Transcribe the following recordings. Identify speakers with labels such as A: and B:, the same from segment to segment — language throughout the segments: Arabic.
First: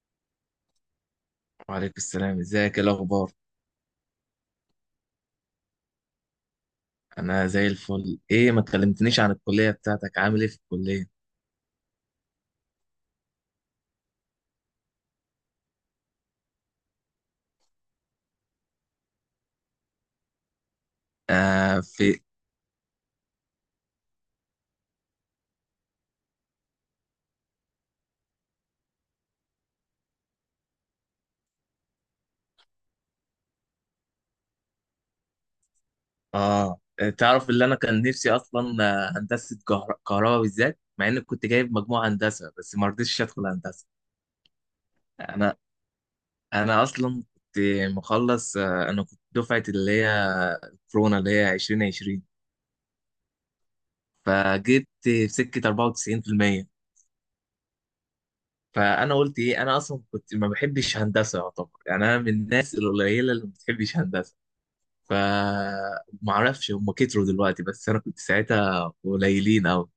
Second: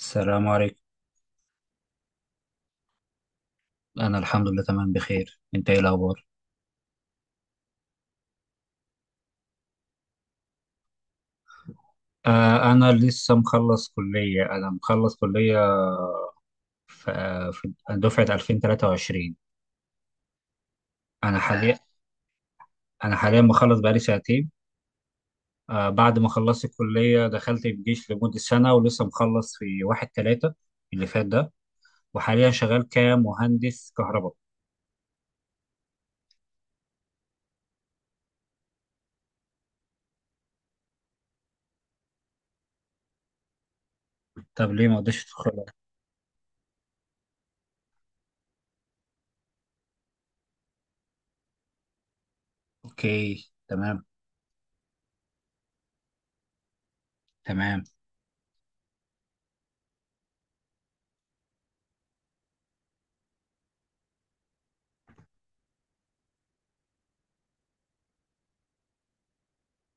A: السلام عليكم.
B: وعليكم السلام، ازيك، ايه الاخبار؟
A: أنا الحمد لله تمام بخير، أنت إيه الأخبار؟
B: انا زي الفل. ايه، ما كلمتنيش عن الكليه بتاعتك. عامل ايه في الكليه؟
A: أنا لسه مخلص كلية، أنا مخلص كلية في دفعة 2023. أنا حاليا
B: آه، في.
A: أنا حاليا مخلص بقالي سنتين. بعد ما خلصت الكلية دخلت الجيش لمدة سنة، ولسه مخلص في واحد تلاتة اللي فات ده، وحاليا شغال كمهندس كهرباء.
B: اه، تعرف اللي انا كان نفسي اصلا هندسه كهرباء بالذات، مع اني كنت جايب مجموع هندسه بس ما رضيتش ادخل هندسه.
A: طب ليه ما قدرتش
B: انا
A: تدخل؟
B: انا اصلا كنت مخلص، انا كنت دفعه اللي هي كورونا اللي هي 2020،
A: أوكي تمام.
B: فجبت في سكه 94%.
A: تمام.
B: فانا قلت ايه، انا اصلا كنت ما بحبش هندسه، يعتبر، يعني انا من الناس القليله اللي ما بتحبش هندسه. فمعرفش، هم كتروا دلوقتي بس انا كنت ساعتها قليلين قوي.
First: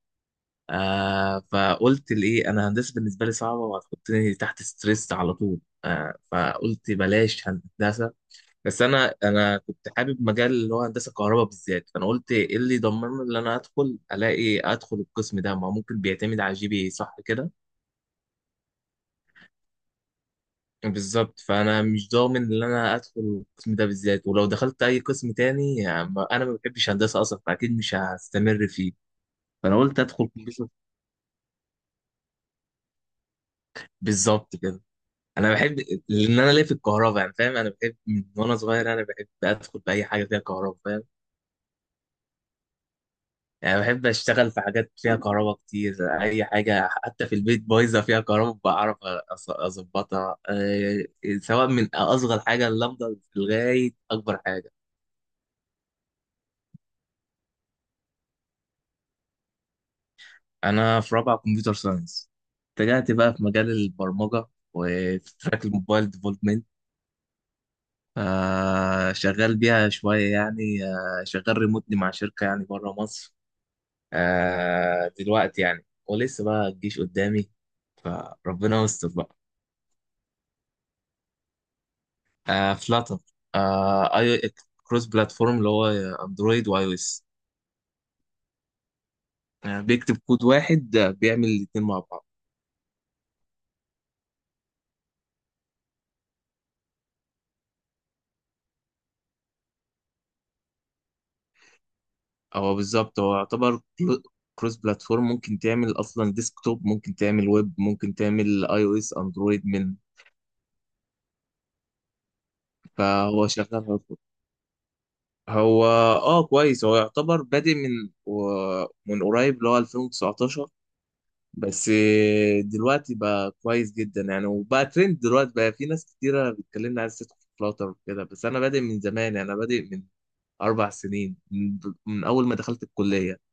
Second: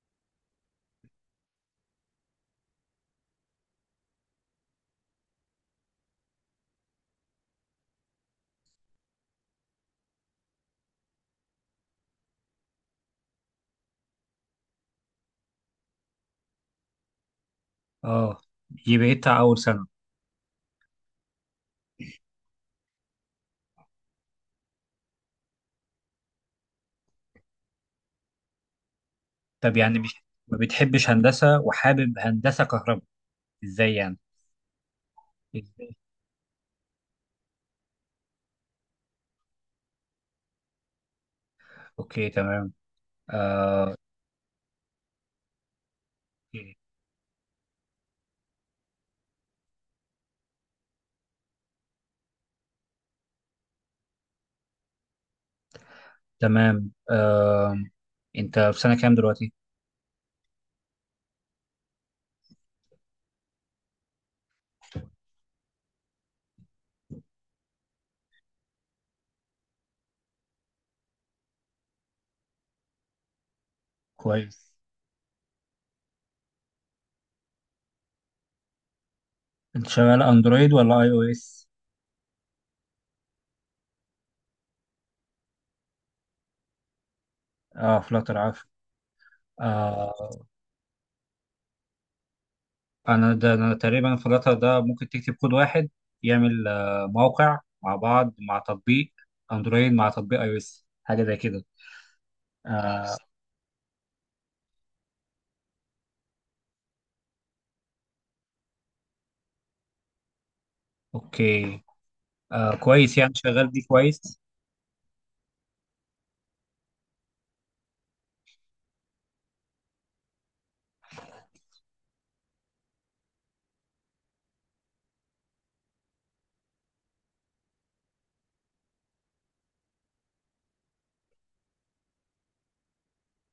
B: فقلت لإيه، أنا هندسة بالنسبة لي صعبة وهتحطني تحت ستريس على طول. فقلت بلاش هندسة. بس أنا كنت حابب مجال اللي هو هندسة كهرباء بالذات. فأنا قلت إيه اللي يضمن لي إن أنا أدخل ألاقي أدخل القسم ده؟ ما هو ممكن بيعتمد على جي بي إيه، صح كده؟
A: أه دي بقيت أول سنة.
B: بالظبط. فانا مش ضامن ان انا ادخل القسم ده بالذات، ولو دخلت اي قسم تاني يعني انا ما بحبش هندسه اصلا، فاكيد مش هستمر فيه.
A: طب
B: فانا
A: يعني
B: قلت
A: مش،
B: ادخل
A: ما
B: كمبيوتر.
A: بتحبش هندسة وحابب هندسة كهرباء، ازاي يعني؟
B: بالظبط كده. انا بحب،
A: إزاي؟
B: لان انا ليا في الكهرباء، يعني فاهم؟ انا بحب من وانا صغير، انا بحب ادخل في اي حاجه فيها كهرباء، فاهم؟
A: اوكي تمام.
B: يعني
A: آه،
B: بحب اشتغل في حاجات فيها كهرباء كتير. اي
A: أوكي.
B: حاجه حتى في البيت بايظه فيها كهرباء بعرف اظبطها، سواء من اصغر حاجه اللمبه لغايه اكبر حاجه.
A: تمام. انت في سنة كام دلوقتي؟
B: انا في رابعه كمبيوتر ساينس. اتجهت بقى في مجال البرمجه وفي تراك الموبايل ديفلوبمنت. شغال بيها شويه يعني. شغال ريموتلي مع شركه يعني بره مصر
A: كويس.
B: دلوقتي يعني، ولسه بقى الجيش قدامي، فربنا يستر بقى.
A: انت شغال اندرويد ولا اي او اس؟
B: فلاتر. اي كروس بلاتفورم، اللي هو اندرويد واي او اس.
A: اه، فلاتر عفوا.
B: بيكتب
A: آه.
B: كود واحد، بيعمل الاتنين مع بعض.
A: انا تقريبا فلاتر ده، ممكن تكتب كود واحد يعمل موقع مع بعض، مع تطبيق اندرويد، مع تطبيق اي او اس، حاجة زي كده.
B: هو
A: آه.
B: بالظبط، هو يعتبر كروس بلاتفورم. ممكن تعمل اصلا ديسكتوب، ممكن تعمل ويب، ممكن تعمل اي او اس اندرويد من.
A: اوكي. آه. كويس يعني،
B: فهو
A: شغال دي
B: شغال. هو
A: كويس.
B: هو اه كويس. هو يعتبر بادئ من من قريب اللي هو 2019. بس دلوقتي بقى كويس جدا يعني، وبقى ترند دلوقتي، بقى في ناس كتيرة بتكلمني عايز تدخل فلاتر وكده. بس انا بادئ من زمان يعني، انا بادئ من 4 سنين، من اول ما دخلت الكلية.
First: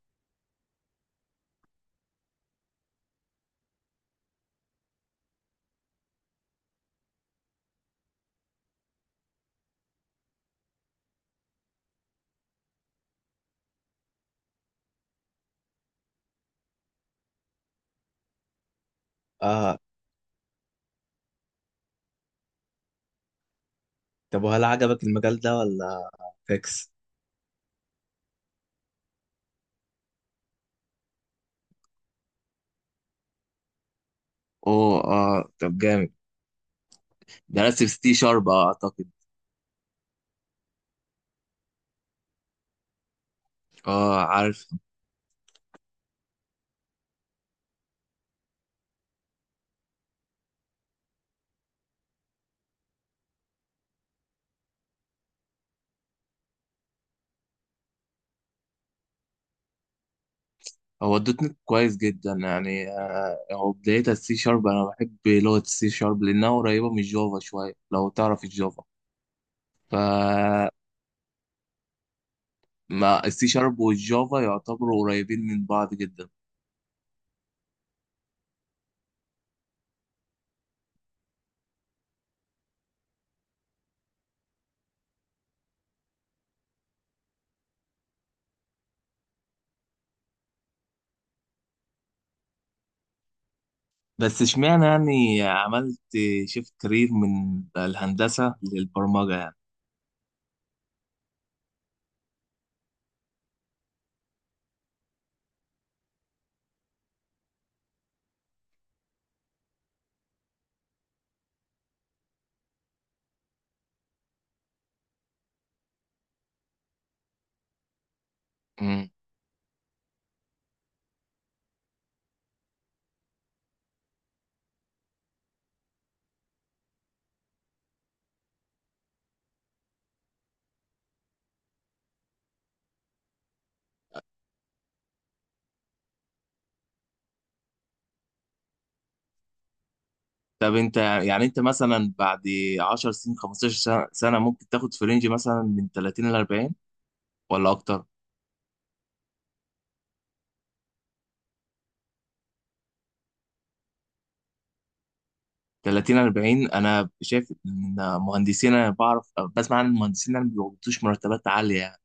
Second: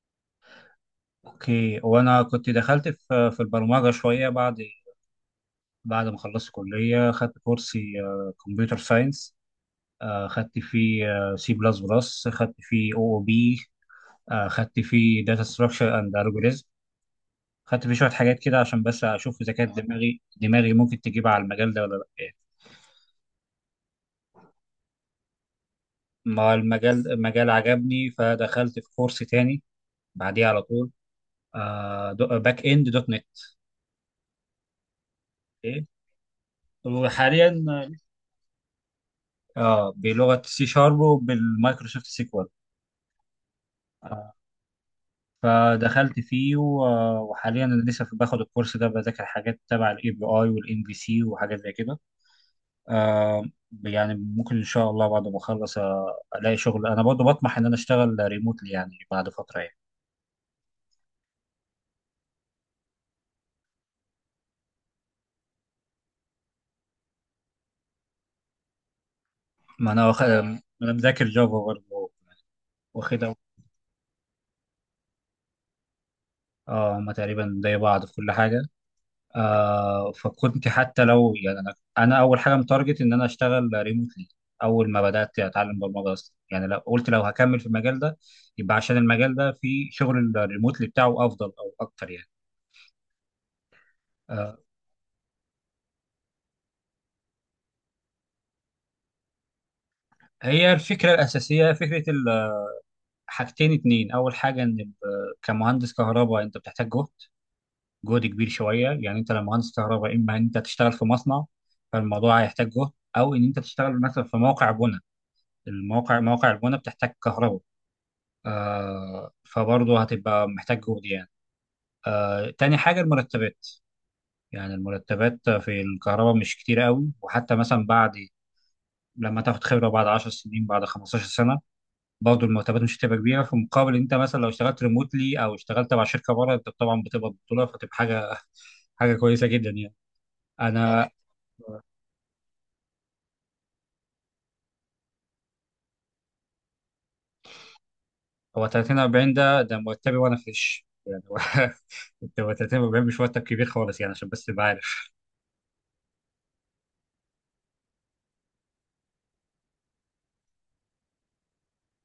A: اوكي، وانا كنت دخلت في البرمجه شويه بعد، بعد ما خلصت كليه خدت كورسي كمبيوتر ساينس. خدت فيه سي بلس بلس، خدت فيه او او بي، خدت فيه داتا ستراكشر اند الجوريزم، خدت فيه شويه حاجات كده عشان بس اشوف اذا كانت
B: اه.
A: دماغي ممكن تجيب على المجال ده ولا لا.
B: طب وهل عجبك المجال ده ولا؟
A: ما
B: فيكس.
A: المجال عجبني، فدخلت في كورس تاني بعديه على طول، باك اند دوت نت.
B: اوه، اه طب
A: اوكي،
B: جامد.
A: وحاليا.
B: درست في سي شارب، اعتقد.
A: اه، بلغه سي شارب وبالمايكروسوفت سيكوال.
B: اه
A: آه،
B: عارف.
A: فدخلت فيه وحاليا انا لسه باخد الكورس ده، بذاكر حاجات تبع الاي بي اي والان بي سي وحاجات زي كده. آه يعني ممكن ان شاء الله بعد ما اخلص الاقي شغل، انا برضه بطمح ان انا اشتغل ريموتلي يعني بعد فتره يعني.
B: هو الدوت نت كويس جدا يعني. آه، هو بدايتها السي شارب. انا بحب لغة السي شارب لانها قريبة من الجافا شوية، لو تعرف الجافا.
A: ما
B: ف
A: انا واخد، ما انا مذاكر جافا برضه،
B: ما
A: واخدها.
B: السي شارب والجافا يعتبروا قريبين من بعض جدا.
A: اه، هما تقريبا زي بعض في كل حاجه. فكنت حتى لو يعني انا اول حاجه متارجت ان انا اشتغل ريموتلي، اول ما بدات اتعلم برمجه اصلا، يعني لو قلت لو هكمل في المجال ده يبقى عشان المجال ده في شغل الريموتلي بتاعه افضل او اكتر يعني.
B: بس
A: آه
B: اشمعنى يعني عملت شيفت كارير من الهندسة للبرمجة يعني؟
A: هي الفكره الاساسيه، فكره ال-، حاجتين اتنين، اول حاجه ان ال-، كمهندس كهرباء انت بتحتاج جهد، جهد كبير شويه يعني. انت لو مهندس كهرباء، اما ان انت تشتغل في مصنع فالموضوع هيحتاج جهد، او ان انت تشتغل مثلا في موقع بناء، مواقع البناء بتحتاج كهرباء.
B: مم.
A: فبرضه هتبقى محتاج جهد يعني. تاني حاجة المرتبات. يعني المرتبات في الكهرباء مش كتير قوي، وحتى مثلا بعد لما تاخد خبرة، بعد 10 سنين، بعد 15 سنة، برضه المرتبات مش هتبقى كبيرة، في مقابل انت مثلا لو اشتغلت ريموتلي او اشتغلت مع شركة بره، انت طبعا بتبقى بطولة فتبقى حاجة حاجة كويسة جدا يعني. اه،
B: طب انت
A: انا.
B: يعني انت مثلا بعد 10 سنين، 15 سنة، ممكن تاخد في رينج مثلا من 30 ل 40، ولا اكتر؟
A: هو 30 40 ده مرتبي وانا فريش يعني انت، هو 30 40 مش مرتب كبير خالص يعني، عشان بس تبقى عارف.
B: 30 40، انا شايف ان مهندسين انا بعرف، بسمع عن المهندسين، انا ما بيقبضوش مرتبات عاليه يعني.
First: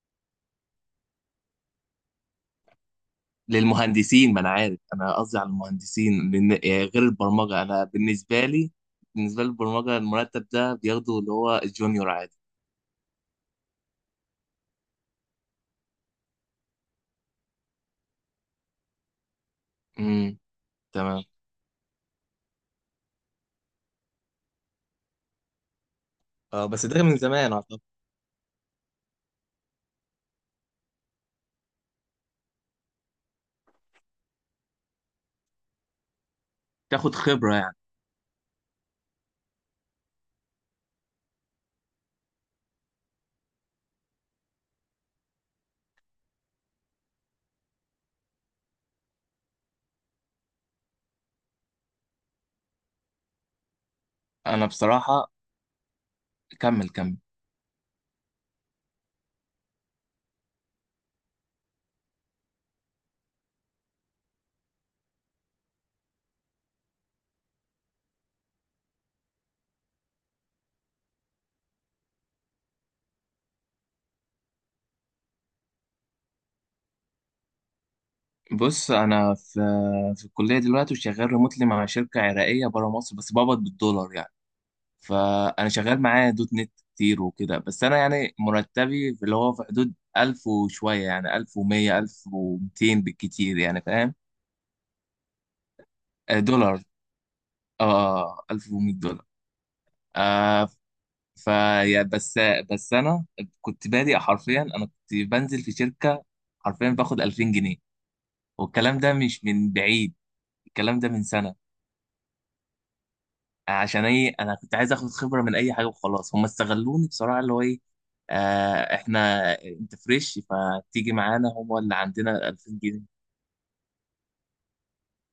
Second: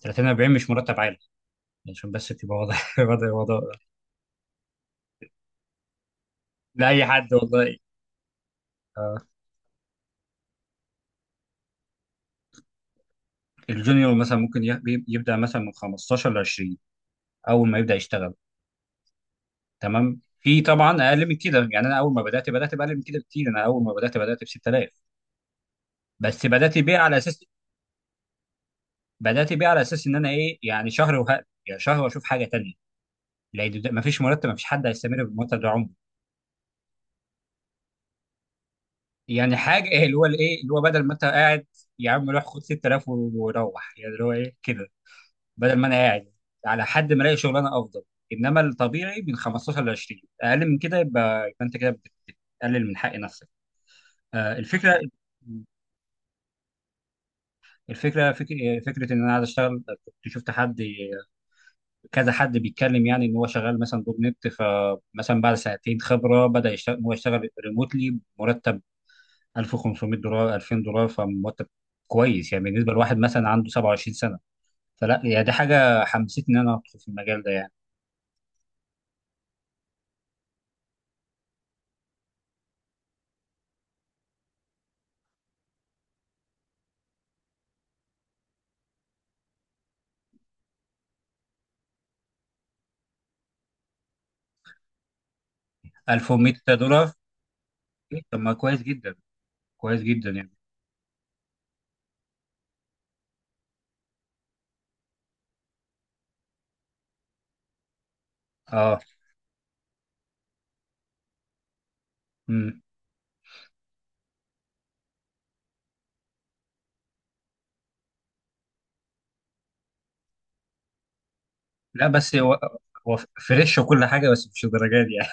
A: 30 40 مش مرتب عالي. عشان بس تبقى واضح واضح الموضوع ده.
B: للمهندسين. ما انا عارف، انا قصدي على المهندسين، لان يعني غير
A: لأي حد
B: البرمجه
A: والله.
B: انا بالنسبه لي،
A: آه.
B: بالنسبه للبرمجه المرتب ده بياخده اللي هو الجونيور عادي.
A: الجونيور مثلا ممكن يبدأ مثلا من 15 ل 20، أول ما يبدأ يشتغل. تمام،
B: امم
A: في طبعا
B: تمام.
A: أقل من كده يعني، أنا أول ما بدأت بأقل من كده بكتير، أنا أول ما بدأت ب 6,000. بس
B: اه
A: بدأت
B: بس
A: بيه
B: ده من
A: على أساس
B: زمان اعتقد.
A: بدأت بيه على أساس إن أنا إيه، يعني شهر وهقل، يعني شهر وأشوف حاجة تانية. لأن مفيش مرتب، مفيش حد هيستمر بالمرتب ده عمره.
B: تاخد خبره يعني.
A: يعني حاجة اللي هو الإيه، اللي هو بدل ما أنت قاعد يا عم روح خد 6,000 وروح، يعني اللي هو إيه كده، بدل ما انا قاعد على حد ما الاقي شغلانه افضل. انما الطبيعي من 15 ل 20، اقل من كده يبقى انت كده بتقلل من حق نفسك. آه،
B: انا
A: الفكره
B: بصراحه، كمل كمل.
A: الفكره فك... فكره ان انا عايز اشتغل، كنت شفت حد، كذا حد بيتكلم يعني ان هو شغال مثلا دوت نت، فمثلا بعد سنتين خبره، بدا يشتغل، هو يشتغل ريموتلي بمرتب 1500 دولار، 2000 دولار، فمرتب كويس يعني بالنسبه لواحد مثلا عنده 27 سنه. فلا يعني، دي حاجه حمستني ان انا ادخل في المجال ده يعني.
B: بص، انا في في الكليه دلوقتي وشغال ريموتلي مع شركه عراقيه بره مصر، بس بقبض بالدولار يعني. فانا شغال معاه دوت نت كتير وكده، بس انا يعني مرتبي في اللي هو في حدود 1000 وشويه، يعني 1100 1200 بالكتير يعني، فاهم؟
A: 1100
B: دولار.
A: دولار إيه، طب
B: اه،
A: ما كويس
B: 1100
A: جدا،
B: دولار
A: كويس جدا يعني.
B: آه ف يا- بس بس انا كنت بادئ حرفيا. انا كنت بنزل في شركه حرفيا باخد 2000 جنيه، والكلام
A: اه.
B: ده مش من بعيد، الكلام ده من سنه.
A: مم.
B: عشان ايه؟ انا كنت عايز اخد خبره من اي حاجه وخلاص. هم استغلوني بصراحه، اللي هو ايه، احنا انت فريش فتيجي معانا، هم اللي
A: لا، بس
B: عندنا
A: هو
B: 2000
A: هو
B: جنيه
A: فريش وكل حاجه، بس مش الدرجات دي يعني.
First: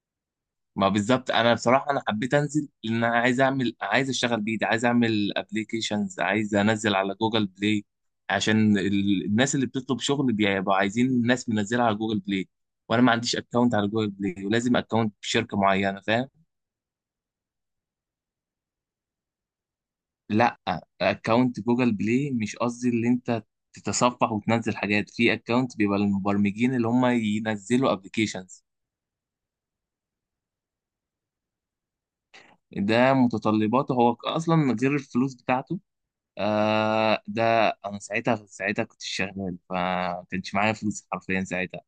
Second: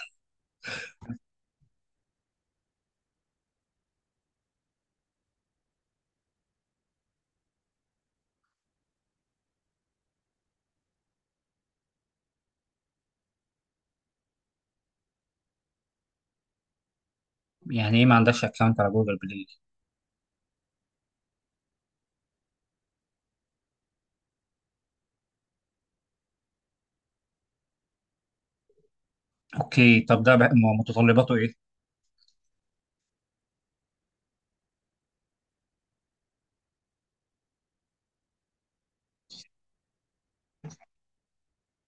B: ما بالظبط. انا بصراحه انا حبيت انزل، لان انا عايز اعمل، عايز اشتغل بايدي، عايز اعمل ابلكيشنز، عايز انزل على جوجل بلاي، عشان الناس اللي بتطلب شغل بيبقوا عايزين الناس منزلها على جوجل بلاي، وانا ما عنديش اكونت على جوجل بلاي، ولازم اكونت بشركه معينه، فاهم؟
A: يعني ايه ما عندكش اكونت على جوجل بلاي؟
B: لا، اكونت جوجل بلاي مش قصدي اللي انت تتصفح وتنزل حاجات، في اكونت بيبقى للمبرمجين اللي هم ينزلوا ابلكيشنز.
A: اوكي، طب ده بقى متطلباته ايه؟
B: ده متطلباته هو اصلا من غير الفلوس بتاعته. ده، انا ساعتها كنت شغال فما كانش معايا فلوس حرفيا ساعتها.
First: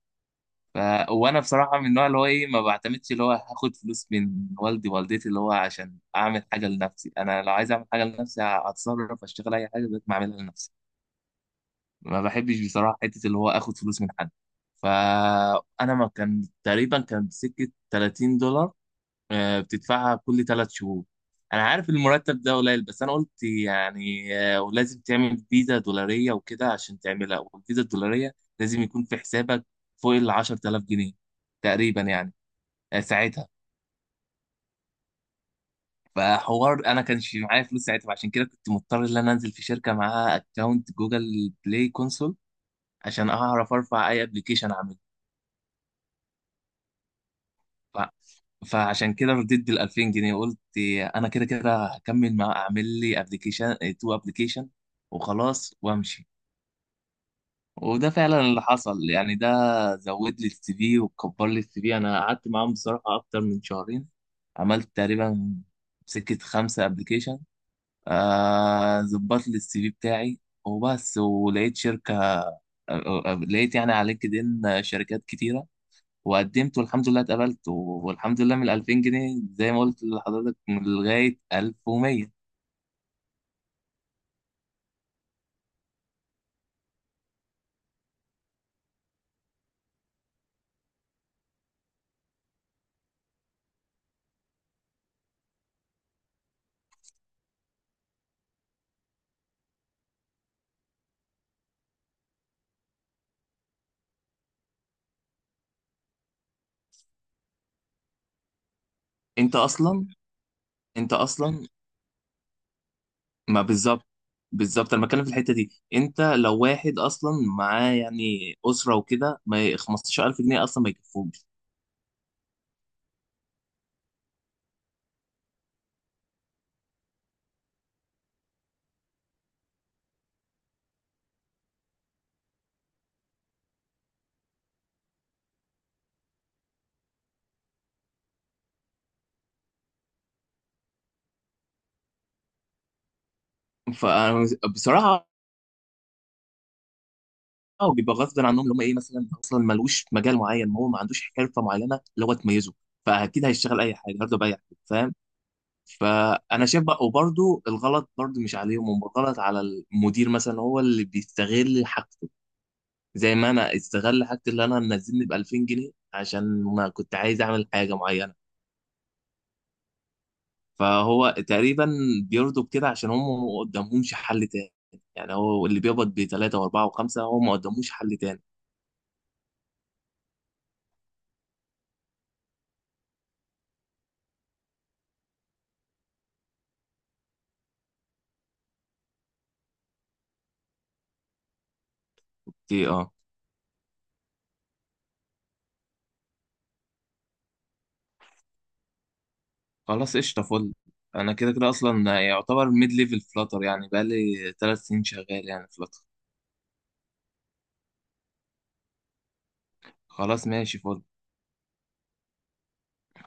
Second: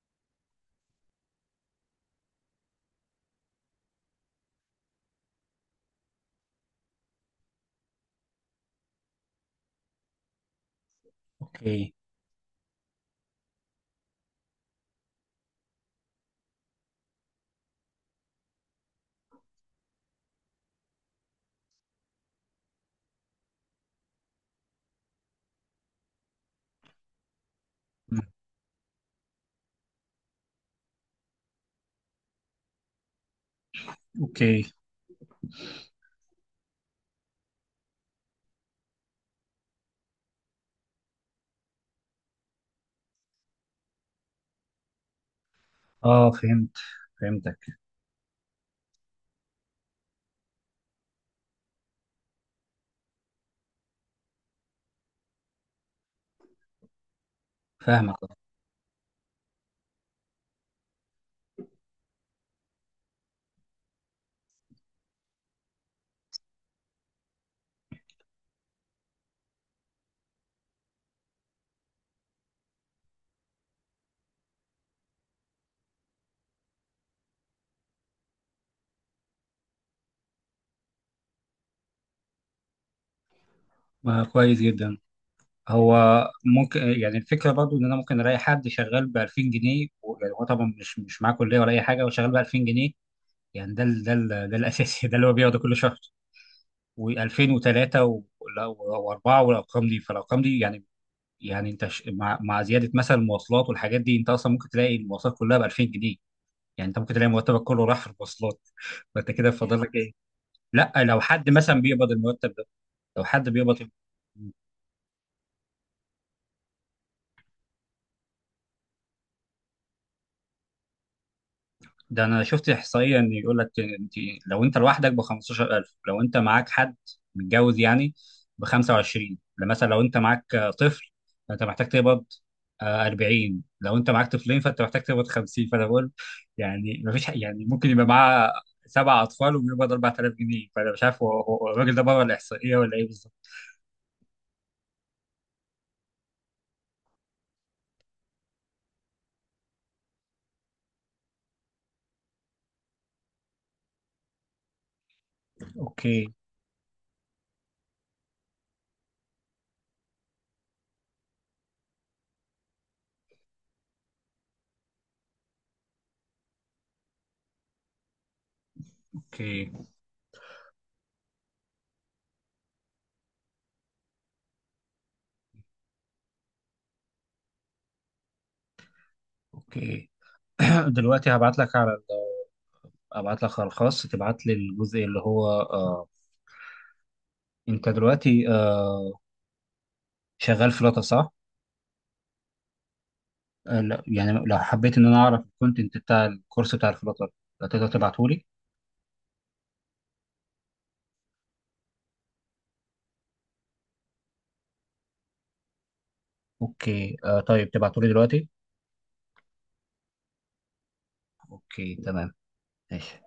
B: ف وانا بصراحه من النوع اللي هو ايه، ما بعتمدش اللي هو هاخد فلوس من والدي والدتي اللي هو عشان اعمل حاجه لنفسي. انا لو عايز اعمل حاجه لنفسي هتصرف، اشتغل اي حاجه بقيت ما اعملها لنفسي.
A: اوكي.
B: ما بحبش بصراحة حتة اللي هو اخد فلوس من حد. فانا ما كان تقريبا كان سكة $30، بتدفعها كل 3 شهور. انا عارف المرتب ده قليل بس انا قلت يعني، ولازم تعمل فيزا دولارية وكده عشان تعملها، والفيزا
A: مم.
B: الدولارية لازم يكون في حسابك فوق ال 10,000 جنيه تقريبا يعني، ساعتها.
A: اوكي.
B: فحوار انا كانش معايا فلوس ساعتها، عشان كده كنت مضطر ان انا انزل في شركة معاها اكونت جوجل بلاي كونسول عشان اعرف ارفع اي ابلكيشن.
A: اه، فهمت. فهمتك.
B: ف... فعشان كده رديت بال 2000 جنيه. قلت انا كده كده هكمل، مع اعمل لي ابلكيشن تو ابلكيشن وخلاص وامشي. وده
A: فاهمك.
B: فعلا اللي حصل يعني. ده زود لي السي في وكبر لي السي في. انا قعدت معاهم بصراحه اكتر من شهرين. عملت تقريبا سكه 5 ابلكيشن، ظبط لي السي في بتاعي وبس. ولقيت شركه، لقيت يعني على لينكد ان شركات كتيره، وقدمت والحمد لله اتقبلت. والحمد لله من 2000 جنيه زي ما قلت لحضرتك، من لغاية 1100.
A: آه، كويس جدا. هو ممكن يعني الفكره برضو ان انا ممكن الاقي حد شغال ب 2000 جنيه يعني هو طبعا مش معاه كليه ولا اي حاجه وشغال ب 2000 جنيه. يعني ده الاساسي ده اللي هو بياخده كل شهر. و2003 و4 والارقام دي، فالارقام دي يعني. يعني انت مع زياده مثلا المواصلات والحاجات دي، انت اصلا ممكن تلاقي المواصلات كلها ب 2000 جنيه. يعني انت ممكن تلاقي مرتبك كله راح في المواصلات فانت كده
B: انت
A: فاضل لك
B: اصلا
A: ايه؟ لا،
B: انت
A: لو حد
B: اصلا
A: مثلا بيقبض المرتب ده، لو حد
B: ما
A: بيقبض،
B: بالظبط انا بتكلم في الحتة دي، انت لو واحد اصلا معاه يعني اسرة وكده ما ي- 15,000 جنيه اصلا ما يكفوش.
A: ده انا شفت احصائيه ان يقول لك، انت لو انت لوحدك ب 15,000، لو انت معاك حد متجوز يعني ب 25 مثلا، لو انت معاك طفل فانت محتاج تقبض 40، لو انت معاك طفلين فانت محتاج تقبض 50 فانا بقول. يعني ما فيش يعني ممكن يبقى معاه سبع اطفال وبيقبض 4000 جنيه، فانا مش عارف هو الراجل ده بره الاحصائيه ولا ايه بالظبط.
B: فبصراحة اه، بيبقى غصب عنهم اللي هم ايه، مثلا اصلا ملوش مجال معين، هو ما عندوش حرفة معينة اللي هو تميزه، فاكيد هيشتغل اي حاجة برضه باي حاجة، فاهم؟
A: اوكي،
B: فانا شايف بقى، وبرده الغلط برده مش عليهم، هم الغلط على المدير مثلا، هو اللي بيستغل حاجته، زي ما انا استغل حاجتي اللي انا منزلني ب 2000 جنيه عشان ما كنت عايز اعمل حاجه معينه.
A: اوكي،
B: فهو تقريبا بيرضوا بكده عشان هم ما قدامهمش حل تاني. يعني هو اللي بيقبض بثلاثه واربعه وخمسه هو ما قدامهوش حل تاني.
A: اوكي. دلوقتي هبعت لك على ال-، ابعت لك على الخاص تبعت لي الجزء اللي هو، انت دلوقتي شغال فلاتر صح؟
B: في إيه؟ اه.
A: لا يعني، لو حبيت ان انا اعرف الكونتنت بتاع الكورس بتاع الفلاتر، تقدر تبعته لي؟
B: خلاص قشطه. فل، انا كده كده اصلا يعتبر ميد ليفل فلاتر يعني، بقالي 3 سنين شغال يعني فلاتر.
A: اوكي، طيب تبعته لي دلوقتي؟
B: خلاص ماشي. فل.
A: اوكي تمام، ماشي.